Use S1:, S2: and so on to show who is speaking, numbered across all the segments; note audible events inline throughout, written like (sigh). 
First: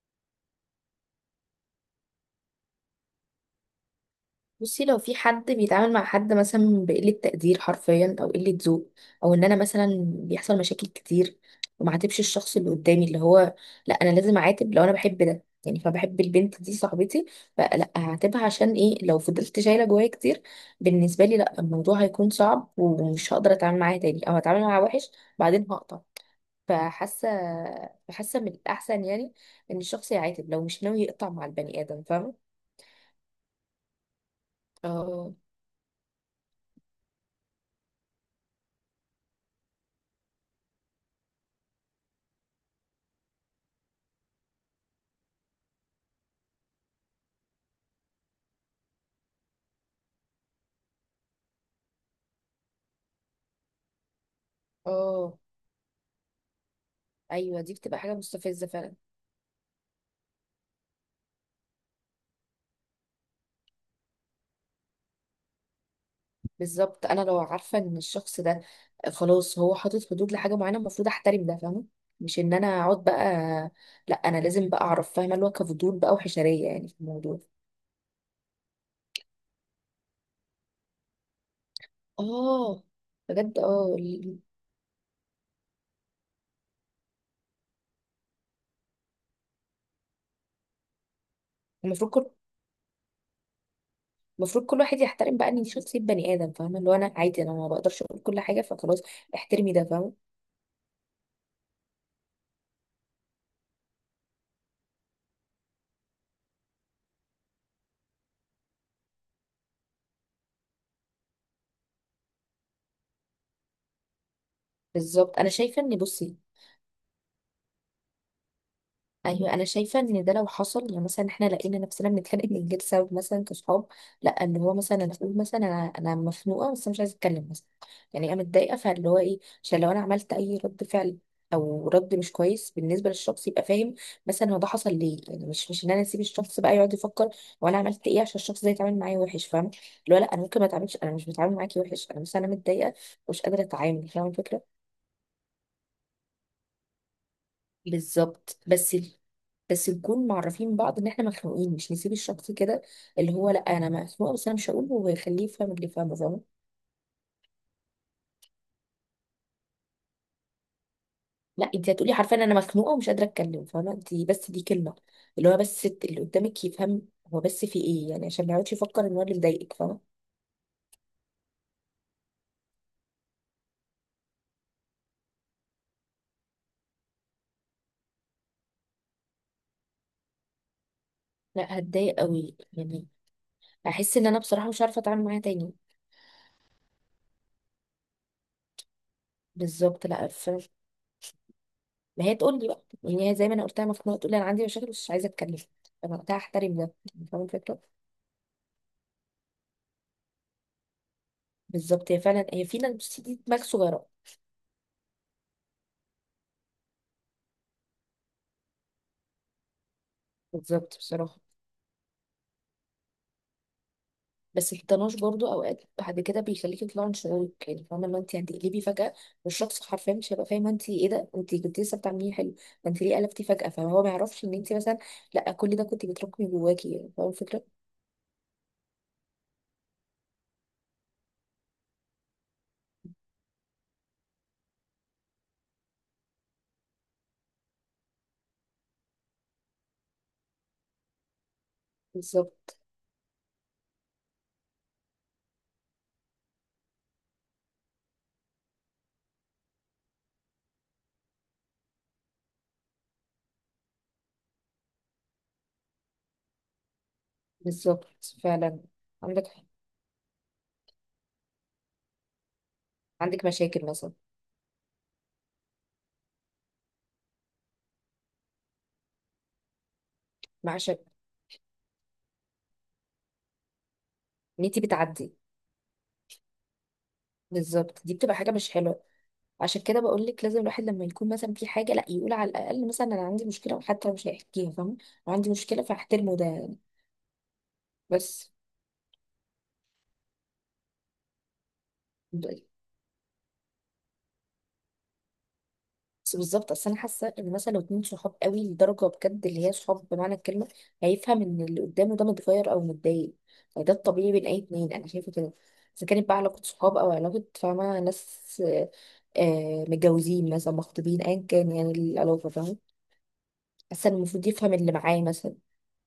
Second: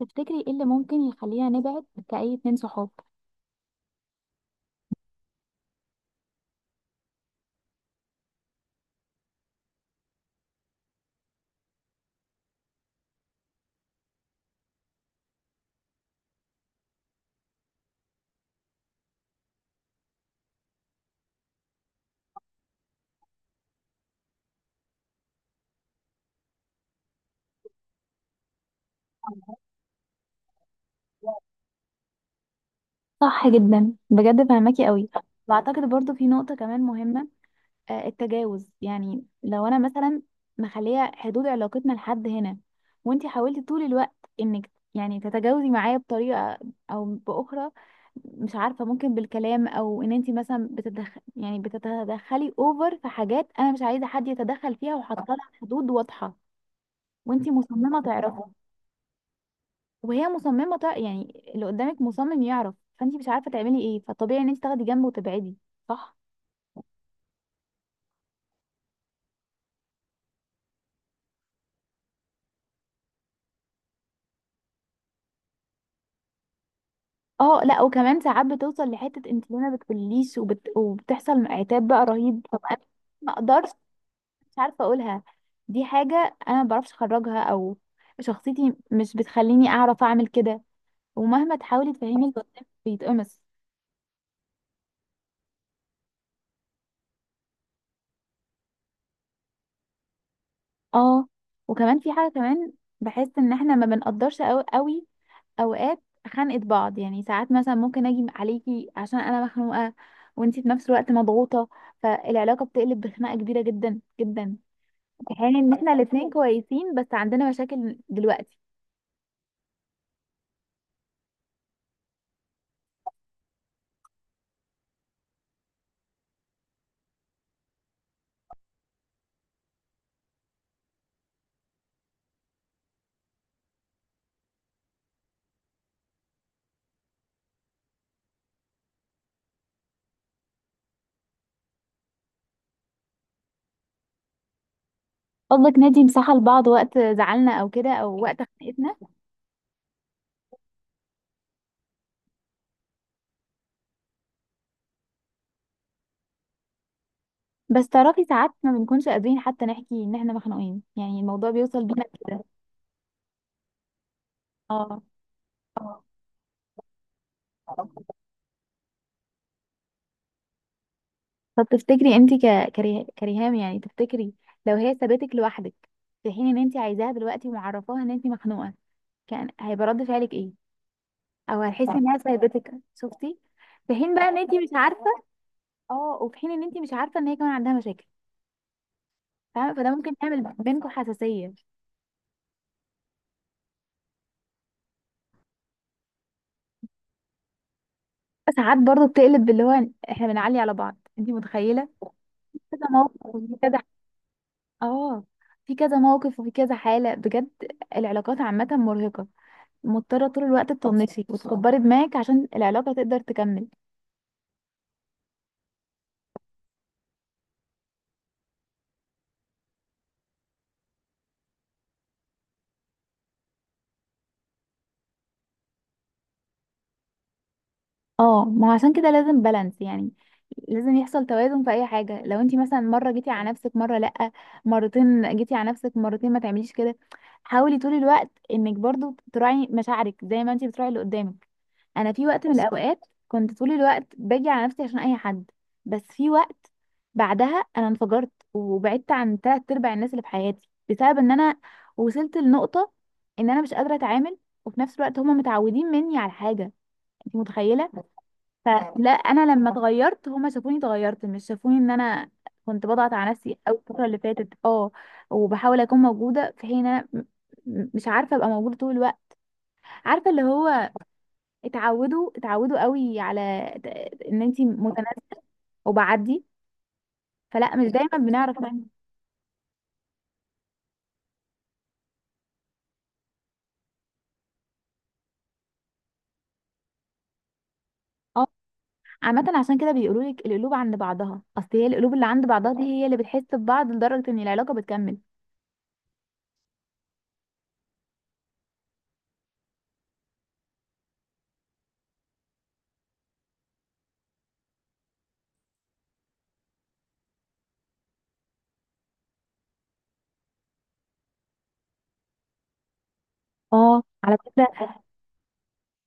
S1: تفتكري ايه اللي ممكن يخلينا نبعد كأي اتنين صحاب؟
S2: بصي، لو في حد بيتعامل مع حد مثلا بقلة تقدير حرفيا، او قلة ذوق، او ان انا مثلا بيحصل مشاكل كتير وما عاتبش الشخص اللي قدامي، اللي هو لا انا لازم اعاتب. لو انا بحب ده يعني، فبحب البنت دي صاحبتي، فلا هعاتبها عشان ايه؟ لو فضلت شايله جوايا كتير بالنسبه لي، لا الموضوع هيكون صعب ومش هقدر اتعامل معاها تاني، او هتعامل معاها وحش بعدين هقطع. فحاسه فحاسه من الاحسن يعني ان الشخص يعاتب لو مش ناوي يقطع مع البني ادم، فاهمه.
S1: صح جدا، بجد فهماكي قوي.
S2: اه،
S1: واعتقد برضو في نقطة كمان مهمة. التجاوز، يعني لو انا مثلا مخلية حدود علاقتنا لحد هنا، وانتي حاولتي طول الوقت انك يعني تتجاوزي معايا بطريقة او باخرى. مش عارفة، ممكن بالكلام او ان انتي مثلا بتتدخل، يعني بتتدخلي اوفر في حاجات انا مش عايزة حد يتدخل فيها وحاطة
S2: اه.
S1: لها حدود واضحة، وانتي
S2: ايوه، دي بتبقى
S1: مصممة
S2: حاجه
S1: تعرفي.
S2: مستفزه فعلا.
S1: يعني اللي قدامك مصمم يعرف، فانت مش عارفه تعملي ايه، فطبيعي ان انت تاخدي جنب وتبعدي. صح.
S2: بالظبط، انا لو عارفه ان الشخص ده خلاص هو حاطط حدود لحاجه معينه، المفروض احترم ده، فاهمه. مش ان انا اقعد بقى، لا انا لازم بقى اعرف، فاهمه اللي هو كفضول بقى وحشريه يعني في الموضوع.
S1: اه، لا، وكمان ساعات بتوصل لحته انت ليه ما بتقوليش، وبتحصل عتاب بقى رهيب. طب انا
S2: اه،
S1: ما
S2: بجد.
S1: اقدرش، مش عارفه اقولها. دي حاجه انا ما بعرفش اخرجها، او شخصيتي مش بتخليني اعرف اعمل كده. ومهما تحاولي
S2: المفروض
S1: تفهمي اللي
S2: كل
S1: قدامك بيتقمص.
S2: المفروض كل واحد يحترم بقى ان شخصيه بني ادم، فاهمه، اللي هو انا عادي، انا ما بقدرش اقول كل حاجه فخلاص، احترمي ده، فاهمه.
S1: اه. وكمان في حاجه كمان، بحس ان احنا ما بنقدرش قوي اوقات خنقة بعض. يعني ساعات مثلا ممكن اجي عليكي عشان انا مخنوقة، وانتي في نفس الوقت مضغوطة، فالعلاقة بتقلب بخناقة كبيرة جدا جدا، في
S2: بالظبط، انا
S1: حين ان
S2: شايفه
S1: احنا
S2: ان
S1: الاتنين
S2: بصي،
S1: كويسين بس عندنا مشاكل دلوقتي.
S2: ايوه انا شايفه ان ده لو حصل يعني مثلا احنا لقينا نفسنا بنتخانق من غير سبب، مثلا كصحاب، لا اللي هو مثلا انا اقول مثلا انا مخنوقه بس مش عايزه اتكلم مثلا، يعني انا متضايقه، فاللي هو ايه؟ عشان لو انا عملت اي رد فعل او رد مش كويس بالنسبه للشخص يبقى فاهم مثلا هو ده حصل ليه، يعني مش ان انا اسيب الشخص بقى يقعد يفكر وانا عملت ايه عشان الشخص ده يتعامل معايا وحش، فاهم، اللي هو لا انا ممكن ما اتعاملش، انا مش بتعامل معاكي وحش، انا بس انا متضايقه ومش قادره اتعامل، فاهم الفكره.
S1: قصدك ندي مساحة لبعض وقت زعلنا او كده، او وقت
S2: بالظبط.
S1: خناقتنا.
S2: بس نكون معرفين بعض ان احنا مخنوقين، مش نسيب الشخص كده، اللي هو لا انا مخنوقه بس انا مش هقول ويخليه يفهم، اللي فاهمه فاهمه.
S1: بس تعرفي ساعات ما بنكونش قادرين حتى نحكي ان احنا مخنوقين، يعني الموضوع
S2: لا،
S1: بيوصل
S2: انت
S1: بينا
S2: هتقولي
S1: كده.
S2: حرفيا انا مخنوقه ومش قادره اتكلم، فاهمه انت، بس دي كلمه اللي هو بس اللي قدامك يفهم هو بس في
S1: اه.
S2: ايه يعني، عشان ما يقعدش يفكر ان هو اللي مضايقك، فاهمه.
S1: طب تفتكري انت كريهام، يعني تفتكري لو هي سابتك لوحدك في حين ان انت عايزاها دلوقتي ومعرفاها ان انت مخنوقه، كان هيبقى رد فعلك ايه؟ او
S2: لا،
S1: هتحسي صح
S2: هتضايق
S1: انها
S2: قوي
S1: سابتك؟
S2: يعني،
S1: شفتي؟ في حين
S2: احس ان
S1: بقى ان
S2: انا
S1: انت مش
S2: بصراحه
S1: (laughs)
S2: مش عارفه
S1: عارفه.
S2: اتعامل معاها تاني.
S1: اه، وفي حين ان انت مش عارفه ان هي كمان عندها مشاكل، فاهمه؟ فده
S2: بالظبط،
S1: ممكن
S2: لا ف...
S1: يعمل بينكم حساسيه.
S2: ما هي تقول لي بقى يعني، هي زي ما انا قلتها مخنوقه تقول لي انا عندي مشاكل بس مش عايزه اتكلم، فانا وقتها احترم ده، فاهمه الفكره.
S1: ساعات برضو بتقلب باللي هو احنا بنعلي على بعض، انت متخيله؟
S2: بالظبط، هي فعلا هي
S1: كذا
S2: فينا، بصي
S1: موقف
S2: دي
S1: وفي
S2: دماغ
S1: كذا.
S2: صغيره.
S1: اه. في كذا موقف وفي كذا حاله، بجد. العلاقات عامه مرهقه، مضطرة طول الوقت
S2: بالظبط
S1: تطنشي
S2: بصراحة،
S1: وتكبري دماغك عشان العلاقة تقدر تكمل.
S2: بس الطناش برضو اوقات بعد كده بيخليكي تطلعي من شعورك، يعني فاهمة، اللي هو انت هتقلبي فجأة والشخص حرفيا مش هيبقى فاهم انت ايه، ده انت كنت لسه بتعمليه حلو، ده انت ليه قلبتي فجأة؟ فهو ما يعرفش ان انت مثلا، لا كل ده كنت بتراكمي جواكي، يعني فاهمة الفكرة.
S1: اه، ما هو عشان كده لازم بالانس، يعني لازم يحصل توازن في اي حاجة. لو انتي مثلا مرة جيتي على نفسك مرة لأ، مرتين جيتي على نفسك مرتين ما تعمليش كده. حاولي طول الوقت انك برضو تراعي مشاعرك زي ما انتي بتراعي اللي قدامك. انا في وقت من
S2: بالظبط.
S1: الاوقات كنت طول الوقت باجي على نفسي عشان اي حد، بس في وقت بعدها انا انفجرت وبعدت عن تلات ارباع الناس اللي في حياتي، بسبب ان انا وصلت لنقطة ان انا مش قادرة اتعامل، وفي نفس الوقت هما متعودين مني على حاجة. انت متخيلة؟
S2: بالظبط فعلا.
S1: فلا
S2: عندك
S1: انا
S2: حق.
S1: لما اتغيرت هما شافوني اتغيرت، مش شافوني ان انا كنت بضغط على
S2: عندك
S1: نفسي أوي
S2: مشاكل
S1: الفترة
S2: مثلا.
S1: اللي فاتت. اه. وبحاول اكون موجودة في حين انا مش عارفة ابقى موجودة طول الوقت. عارفة اللي
S2: مع
S1: هو،
S2: شك
S1: اتعودوا اتعودوا قوي على ان انت
S2: ان انت بتعدي.
S1: متناسقه، وبعدي. فلا مش
S2: بالظبط، دي
S1: دايما
S2: بتبقى حاجة
S1: بنعرف
S2: مش
S1: نعمل.
S2: حلوة. عشان كده بقول لك لازم الواحد لما يكون مثلا في حاجة لا يقول على الأقل مثلا أنا عندي مشكلة، وحتى لو مش هيحكيها، فاهمة، أنا عندي مشكلة فاحترمه ده يعني.
S1: اه.
S2: بس
S1: عامه عشان كده بيقولوا لك القلوب عند بعضها، اصل هي القلوب اللي
S2: ب-
S1: عند بعضها دي هي اللي بتحس ببعض لدرجه ان العلاقه بتكمل.
S2: بس بالظبط، اصل انا حاسه ان مثلا لو اتنين صحاب قوي لدرجه بجد اللي هي صحاب بمعنى الكلمه هيفهم ان اللي قدامه ده متغير او متضايق، يعني ده الطبيعي بين اي اتنين، انا شايفه كده. اذا كانت بقى علاقه صحاب او علاقه، فاهمه، ناس متجوزين مثلا مخطوبين ايا كان يعني، العلاقه فاهمه.
S1: اه،
S2: حاسه إن
S1: على
S2: المفروض يفهم اللي
S1: فكره
S2: معاه مثلا.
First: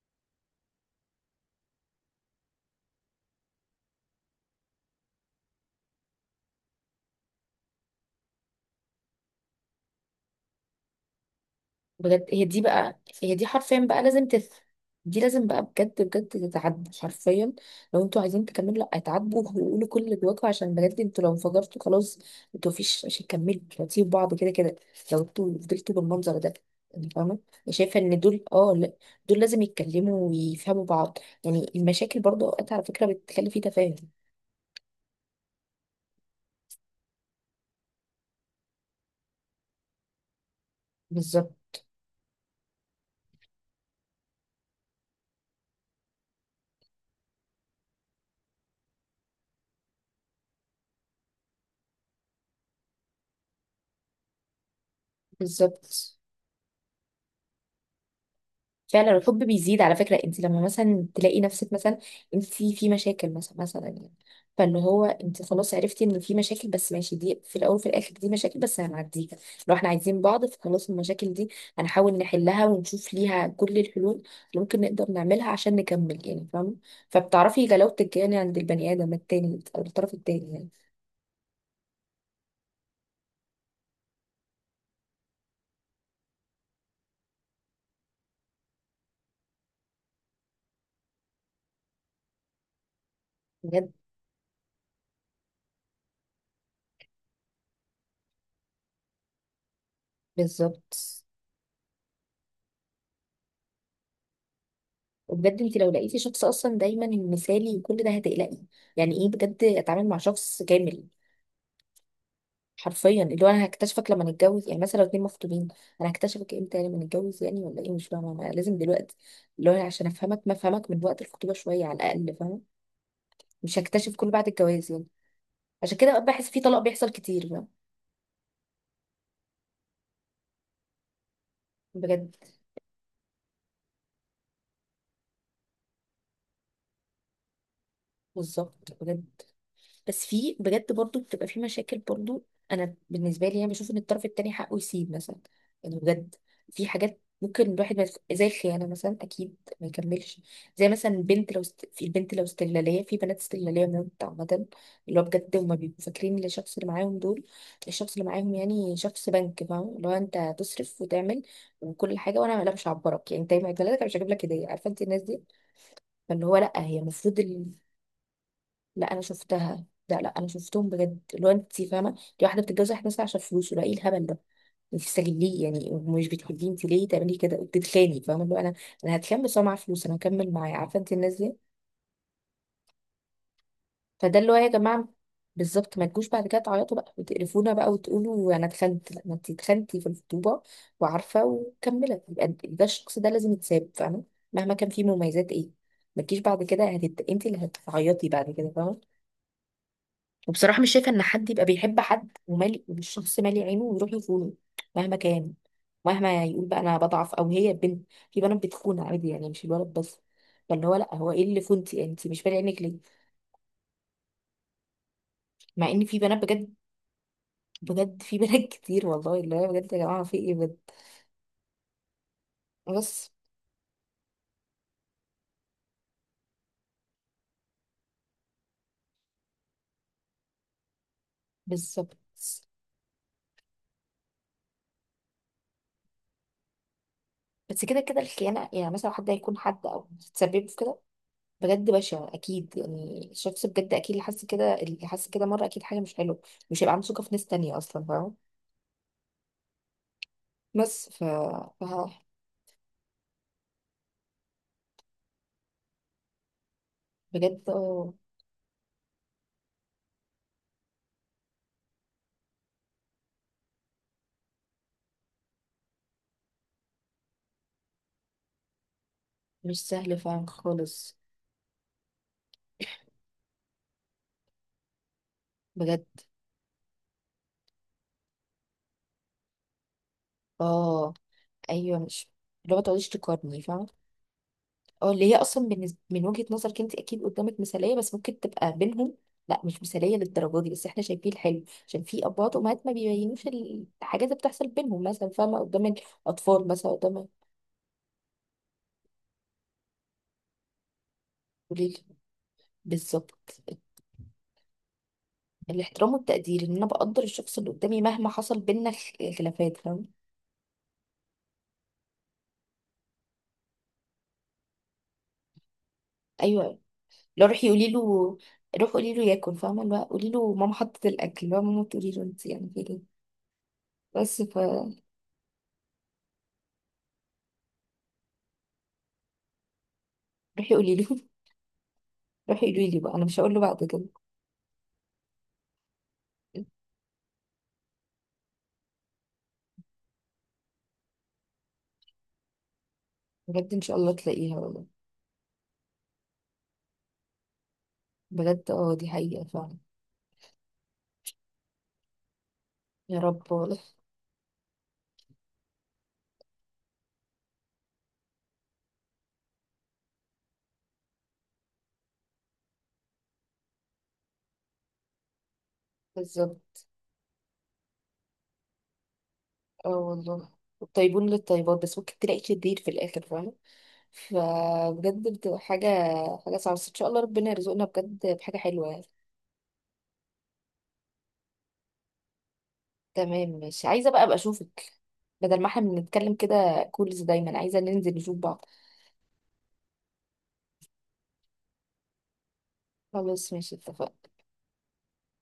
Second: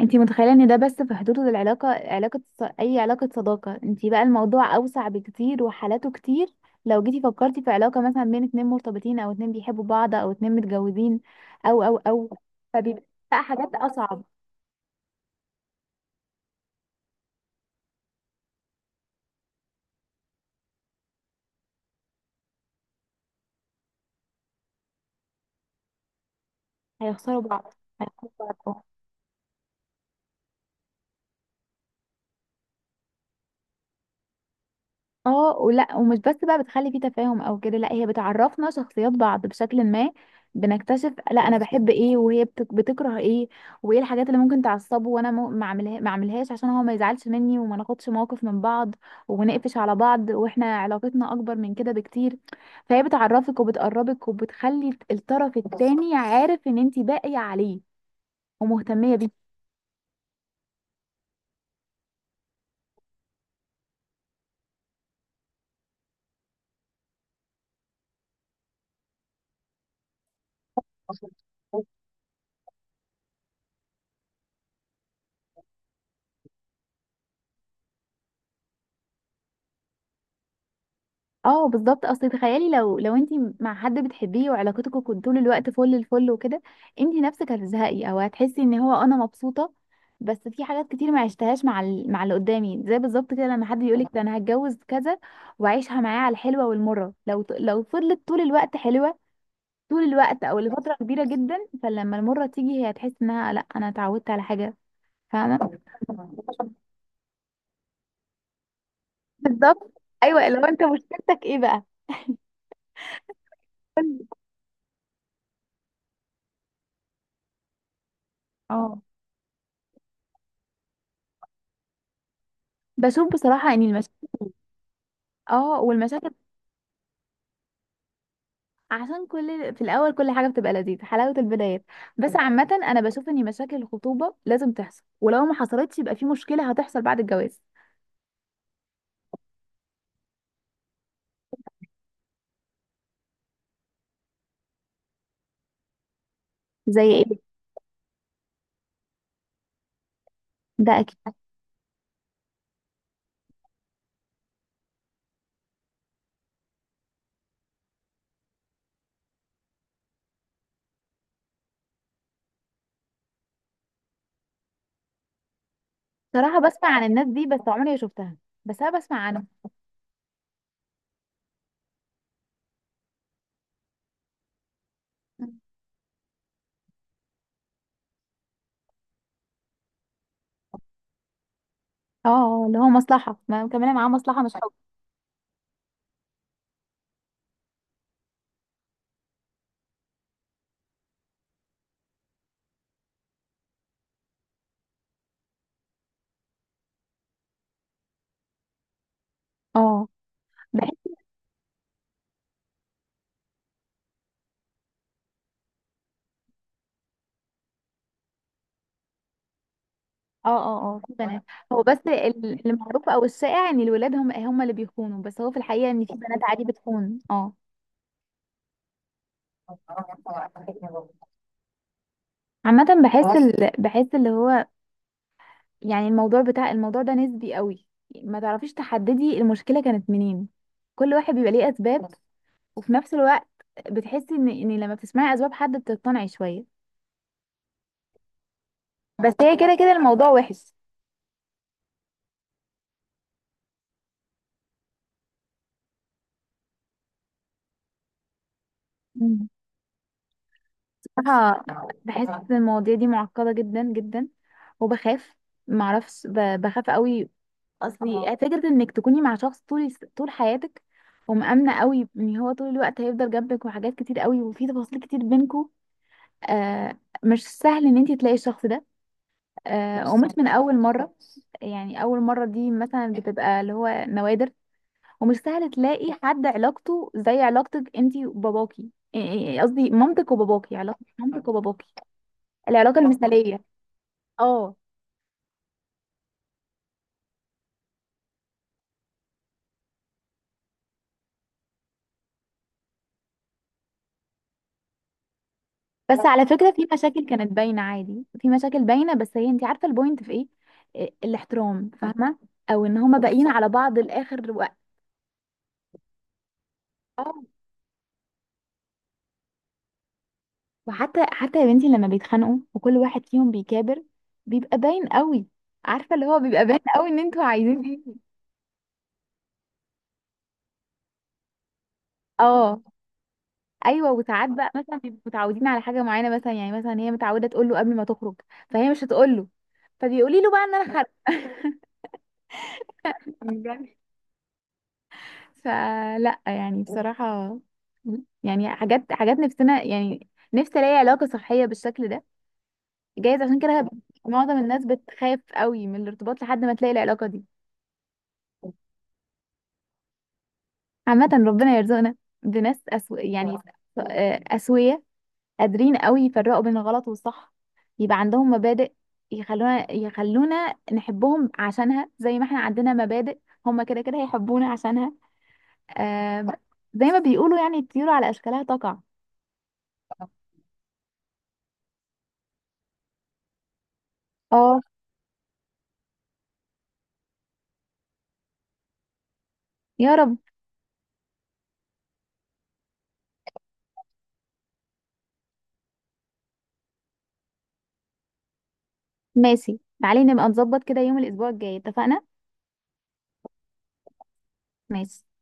S1: انت متخيله ان ده بس في حدود العلاقه، اي علاقه صداقه؟ انت بقى الموضوع اوسع بكتير وحالاته كتير. لو جيتي فكرتي في علاقه مثلا بين اتنين مرتبطين، او اتنين بيحبوا بعض، او اتنين متجوزين، او او
S2: بجد
S1: او
S2: هي دي بقى
S1: فبيبقى
S2: هي دي
S1: حاجات
S2: حرفيا بقى
S1: اصعب.
S2: لازم تف. دي لازم بقى بجد بجد تتعدى حرفيا. لو انتوا عايزين تكملوا لا اتعدوا وقولوا كل اللي جواكوا، عشان بجد انتوا لو انفجرتوا خلاص، انتوا مفيش مش هتكملوا، انتوا هتسيبوا بعض كده كده لو انتوا فضلتوا بالمنظر ده، يعني فاهمة.
S1: هيخسروا
S2: أنا
S1: بعض.
S2: شايفة ان
S1: هيخسروا
S2: دول
S1: بعض،
S2: اه
S1: اه.
S2: لا، دول لازم يتكلموا ويفهموا بعض. يعني المشاكل برضه اوقات على فكرة بتخلي في تفاهم.
S1: اه، ولا ومش بس بقى بتخلي فيه تفاهم او كده، لا هي بتعرفنا شخصيات بعض بشكل ما. بنكتشف لا
S2: بالظبط.
S1: انا بحب ايه، بتكره ايه، وايه الحاجات اللي ممكن تعصبه، وانا ما اعملهاش عشان هو ما يزعلش مني، وما ناخدش موقف من بعض ونقفش على بعض، واحنا علاقتنا اكبر من كده بكتير. فهي بتعرفك وبتقربك وبتخلي الطرف التاني
S2: بالظبط
S1: عارف ان انت باقية عليه ومهتمية
S2: فعلا. الحب
S1: بيه.
S2: بيزيد على فكرة، انت لما مثلا تلاقي نفسك مثلا انت في مشاكل مثلا يعني، فاللي هو انت خلاص عرفتي ان في مشاكل، بس ماشي دي في الاول وفي الاخر دي مشاكل بس هنعديها. لو احنا عايزين بعض فخلاص المشاكل دي هنحاول نحلها ونشوف ليها كل الحلول اللي ممكن نقدر نعملها عشان نكمل، يعني فاهمة. فبتعرفي جلاوة الجاني عند البني ادم التاني او الطرف التاني يعني.
S1: اه، بالظبط. اصل تخيلي لو انت مع حد بتحبيه وعلاقتكم كنت طول الوقت فل الفل وكده، انت نفسك هتزهقي او هتحسي ان هو انا مبسوطه، بس في حاجات كتير ما عشتهاش مع مع اللي قدامي. زي بالظبط كده، لما حد
S2: بجد.
S1: يقولك ده انا هتجوز كذا، وعيشها معاه على الحلوه والمره. لو فضلت طول الوقت حلوه طول الوقت، او لفتره
S2: بالظبط،
S1: كبيره جدا، فلما المره تيجي هي هتحس انها لا انا اتعودت على حاجه.
S2: وبجد انت
S1: فاهمه؟
S2: لو لقيتي شخص اصلا دايما مثالي وكل ده هتقلقي. يعني ايه بجد
S1: بالظبط.
S2: اتعامل مع
S1: ايوه،
S2: شخص
S1: لو انت
S2: كامل؟
S1: مشكلتك ايه بقى.
S2: حرفيا اللي هو انا هكتشفك لما نتجوز، يعني مثلا لو اتنين مخطوبين، انا هكتشفك امتى؟ يعني لما نتجوز يعني؟ ولا ايه؟ مش فاهمه انا لازم
S1: اه،
S2: دلوقتي اللي هو أنا عشان افهمك ما افهمك من وقت الخطوبه شويه على الاقل، فاهم.
S1: بشوف بصراحه،
S2: مش
S1: يعني
S2: هكتشف
S1: المشاكل.
S2: كل بعد الجواز يعني.
S1: اه،
S2: عشان كده
S1: والمشاكل.
S2: بحس في طلاق بيحصل كتير بقى.
S1: عشان كل في الاول كل حاجه بتبقى لذيذه، حلاوه البدايات. بس
S2: بجد.
S1: عامه انا بشوف ان مشاكل الخطوبه لازم تحصل، ولو ما حصلتش يبقى في مشكله هتحصل بعد الجواز.
S2: بالظبط بجد، بس في بجد برضو بتبقى في مشاكل برضو. انا بالنسبه لي انا بشوف ان الطرف التاني حقه يسيب مثلا، يعني بجد في
S1: زي
S2: حاجات
S1: ايه؟
S2: ممكن الواحد ما يف- زي الخيانه مثلا اكيد ما يكملش. زي
S1: ده
S2: مثلا
S1: اكيد.
S2: البنت لو في البنت لو استغلاليه، في بنات استغلاليه موت عامه. اللي هو بجد هما بيبقوا فاكرين إن الشخص اللي معاهم دول، الشخص اللي معاهم يعني شخص بنك، فاهم، اللي هو انت هتصرف وتعمل وكل حاجه وانا لا مش هعبرك، يعني انت يوم عيد ميلادك أنا مش هجيب لك هديه، عارفه انت الناس دي. فاللي هو
S1: صراحه
S2: لا
S1: بسمع
S2: هي
S1: عن الناس
S2: المفروض،
S1: دي بس عمري ما شفتها، بس انا
S2: لا
S1: بسمع
S2: انا
S1: عنهم.
S2: شفتها، لا لا انا شفتهم بجد اللي هو انت فاهمه. دي واحده بتتجوز واحد مثلا عشان فلوسه، لا ايه الهبل ده، انت بتستغليه ليه؟ يعني مش بتحبيه انت، ليه تعملي كده؟ بتتخاني، فاهمه، اللي هو انا هتخان بس هو معاه فلوس انا هكمل معاه، عارفه انت الناس دي.
S1: اه. اللي هو مصلحه، ما مكمله معاه
S2: فده
S1: مصلحه
S2: اللي
S1: مش
S2: هو يا
S1: حب.
S2: جماعه بالظبط، ما تجوش بعد كده تعيطوا بقى وتقرفونا بقى وتقولوا انا اتخنت، لا ما انت اتخنتي في الخطوبه وعارفه وكملت، يبقى ده الشخص ده لازم يتساب، فاهمه. مهما كان فيه مميزات ايه، ما تجيش بعد كده انت اللي هتعيطي بعد كده، فاهمه.
S1: اه،
S2: وبصراحة مش شايفة
S1: بحس.
S2: إن حد يبقى بيحب حد ومالي والشخص مالي عينه ويروح يخونه مهما كان. مهما يقول بقى أنا بضعف، أو هي البنت، في بنات بتخون عادي، يعني مش الولد بس.
S1: اه،
S2: فاللي
S1: اه،
S2: هو
S1: اه، في
S2: لأ، هو
S1: بنات.
S2: إيه اللي
S1: هو
S2: خنتي
S1: بس
S2: يعني؟ أنت مش فارق عينك ليه؟
S1: المعروف او الشائع ان الولاد هم اللي بيخونوا، بس هو في الحقيقه
S2: مع
S1: ان
S2: إن
S1: في
S2: في
S1: بنات
S2: بنات
S1: عادي
S2: بجد،
S1: بتخون. اه.
S2: بجد في بنات (laughs) كتير والله، اللي هو بجد يا جماعة في إيه بجد.
S1: عامه بحس
S2: بس،
S1: بحس اللي هو، يعني الموضوع بتاع الموضوع ده نسبي قوي. ما تعرفيش تحددي المشكلة كانت منين. كل واحد بيبقى ليه أسباب،
S2: بالظبط.
S1: وفي نفس الوقت بتحسي إن لما بتسمعي أسباب حد بتقتنعي شوية.
S2: بس كده كده الخيانة، يعني مثلا حد
S1: بس هي
S2: هيكون
S1: كده
S2: حد
S1: كده
S2: أو
S1: الموضوع
S2: تسبب
S1: وحش.
S2: في كده بجد بشع أكيد، يعني الشخص بجد أكيد اللي حس كده، اللي حس كده مرة أكيد حاجة مش حلوة، مش هيبقى عنده ثقة في ناس تانية أصلا، فاهمة.
S1: مم.
S2: بس
S1: بصراحة
S2: ف-
S1: بحس إن المواضيع دي معقدة جدا جدا، وبخاف. معرفش، بخاف قوي.
S2: بجد، اه،
S1: أصلي فكرة إنك تكوني مع شخص طول حياتك، ومأمنة قوي إن هو طول الوقت هيفضل جنبك، وحاجات كتير قوي وفي تفاصيل كتير بينكو. آه، مش سهل إن أنت تلاقي الشخص ده.
S2: مش سهل
S1: قمت من
S2: فعلا
S1: اول مره.
S2: خالص.
S1: يعني اول مره دي مثلا بتبقى اللي هو نوادر، ومش سهل
S2: بجد
S1: تلاقي حد علاقته زي علاقتك انتي وباباكي. إيه- إيه، إيه، قصدي مامتك وباباكي، علاقه
S2: اه،
S1: مامتك وباباكي،
S2: ايوه، مش اللي هو
S1: العلاقه
S2: تقعديش تقارني،
S1: المثاليه.
S2: فاهمة.
S1: اه،
S2: اه اللي هي اصلا بالنسبة من وجهة نظرك انت اكيد قدامك مثالية، بس ممكن تبقى بينهم لا مش مثالية للدرجة دي، بس احنا شايفين الحلو عشان في ابوات وامهات ما بيبينوش الحاجات اللي بتحصل بينهم، مثلا فاهمة قدام
S1: بس على
S2: الاطفال
S1: فكره في
S2: مثلا
S1: مشاكل
S2: قدام.
S1: كانت باينه، عادي في مشاكل باينه، بس هي انتي عارفه البوينت في ايه؟
S2: قولي
S1: الاحترام،
S2: لي.
S1: فاهمه؟ او ان هما باقيين
S2: بالظبط،
S1: على بعض لاخر وقت.
S2: الاحترام والتقدير ان انا بقدر الشخص اللي قدامي مهما حصل بينا خلافات، فاهمة.
S1: وحتى يا بنتي لما بيتخانقوا وكل واحد فيهم بيكابر بيبقى باين قوي، عارفه اللي هو؟ بيبقى
S2: ايوه،
S1: باين قوي ان انتوا
S2: لو روحي
S1: عايزين
S2: قولي له
S1: ايه.
S2: روح قولي له ياكل، فاهمه، اللي هو قولي له ماما حطت الاكل، اللي هو ماما تقولي له انت يعني
S1: اه.
S2: في ايه.
S1: ايوه.
S2: بس
S1: وساعات بقى مثلا بيبقوا متعودين على حاجه معينه، مثلا يعني مثلا هي متعوده تقول له قبل ما تخرج، فهي مش هتقول له، فبيقولي له بقى ان
S2: روحي
S1: انا
S2: قولي له
S1: خارجه.
S2: (laughs) روحي قولي لي بقى، انا مش هقول له بعد كده.
S1: فلا يعني بصراحه، يعني حاجات نفسنا، يعني نفسي الاقي علاقه صحيه بالشكل ده. جايز عشان
S2: بجد ان
S1: كده
S2: شاء الله تلاقيها
S1: معظم الناس
S2: والله.
S1: بتخاف قوي من الارتباط لحد ما تلاقي العلاقه دي.
S2: بجد اه، دي حقيقه فعلا.
S1: عامة ربنا يرزقنا بناس
S2: يا
S1: يعني،
S2: رب والله.
S1: أسوية، قادرين قوي يفرقوا بين الغلط والصح، يبقى عندهم مبادئ، يخلونا نحبهم عشانها، زي ما احنا عندنا مبادئ هما كده كده هيحبونا عشانها. آه... ب-
S2: بالظبط.
S1: زي ما بيقولوا يعني الطيور على أشكالها تقع.
S2: اه والله، الطيبون للطيبات بس ممكن تلاقي شرير في الاخر، فاهمه.
S1: اه،
S2: فبجد بتبقى حاجه، حاجه صعبه، بس ان شاء الله ربنا يرزقنا بجد بحاجه حلوه يعني.
S1: يا رب.
S2: تمام، مش عايزه بقى ابقى اشوفك، بدل ما احنا بنتكلم كده كولز، دايما عايزه ننزل نشوف بعض.
S1: ماشي، تعالي نبقى نظبط كده يوم الأسبوع الجاي، اتفقنا؟
S2: خلاص ماشي، اتفقنا.
S1: ماشي.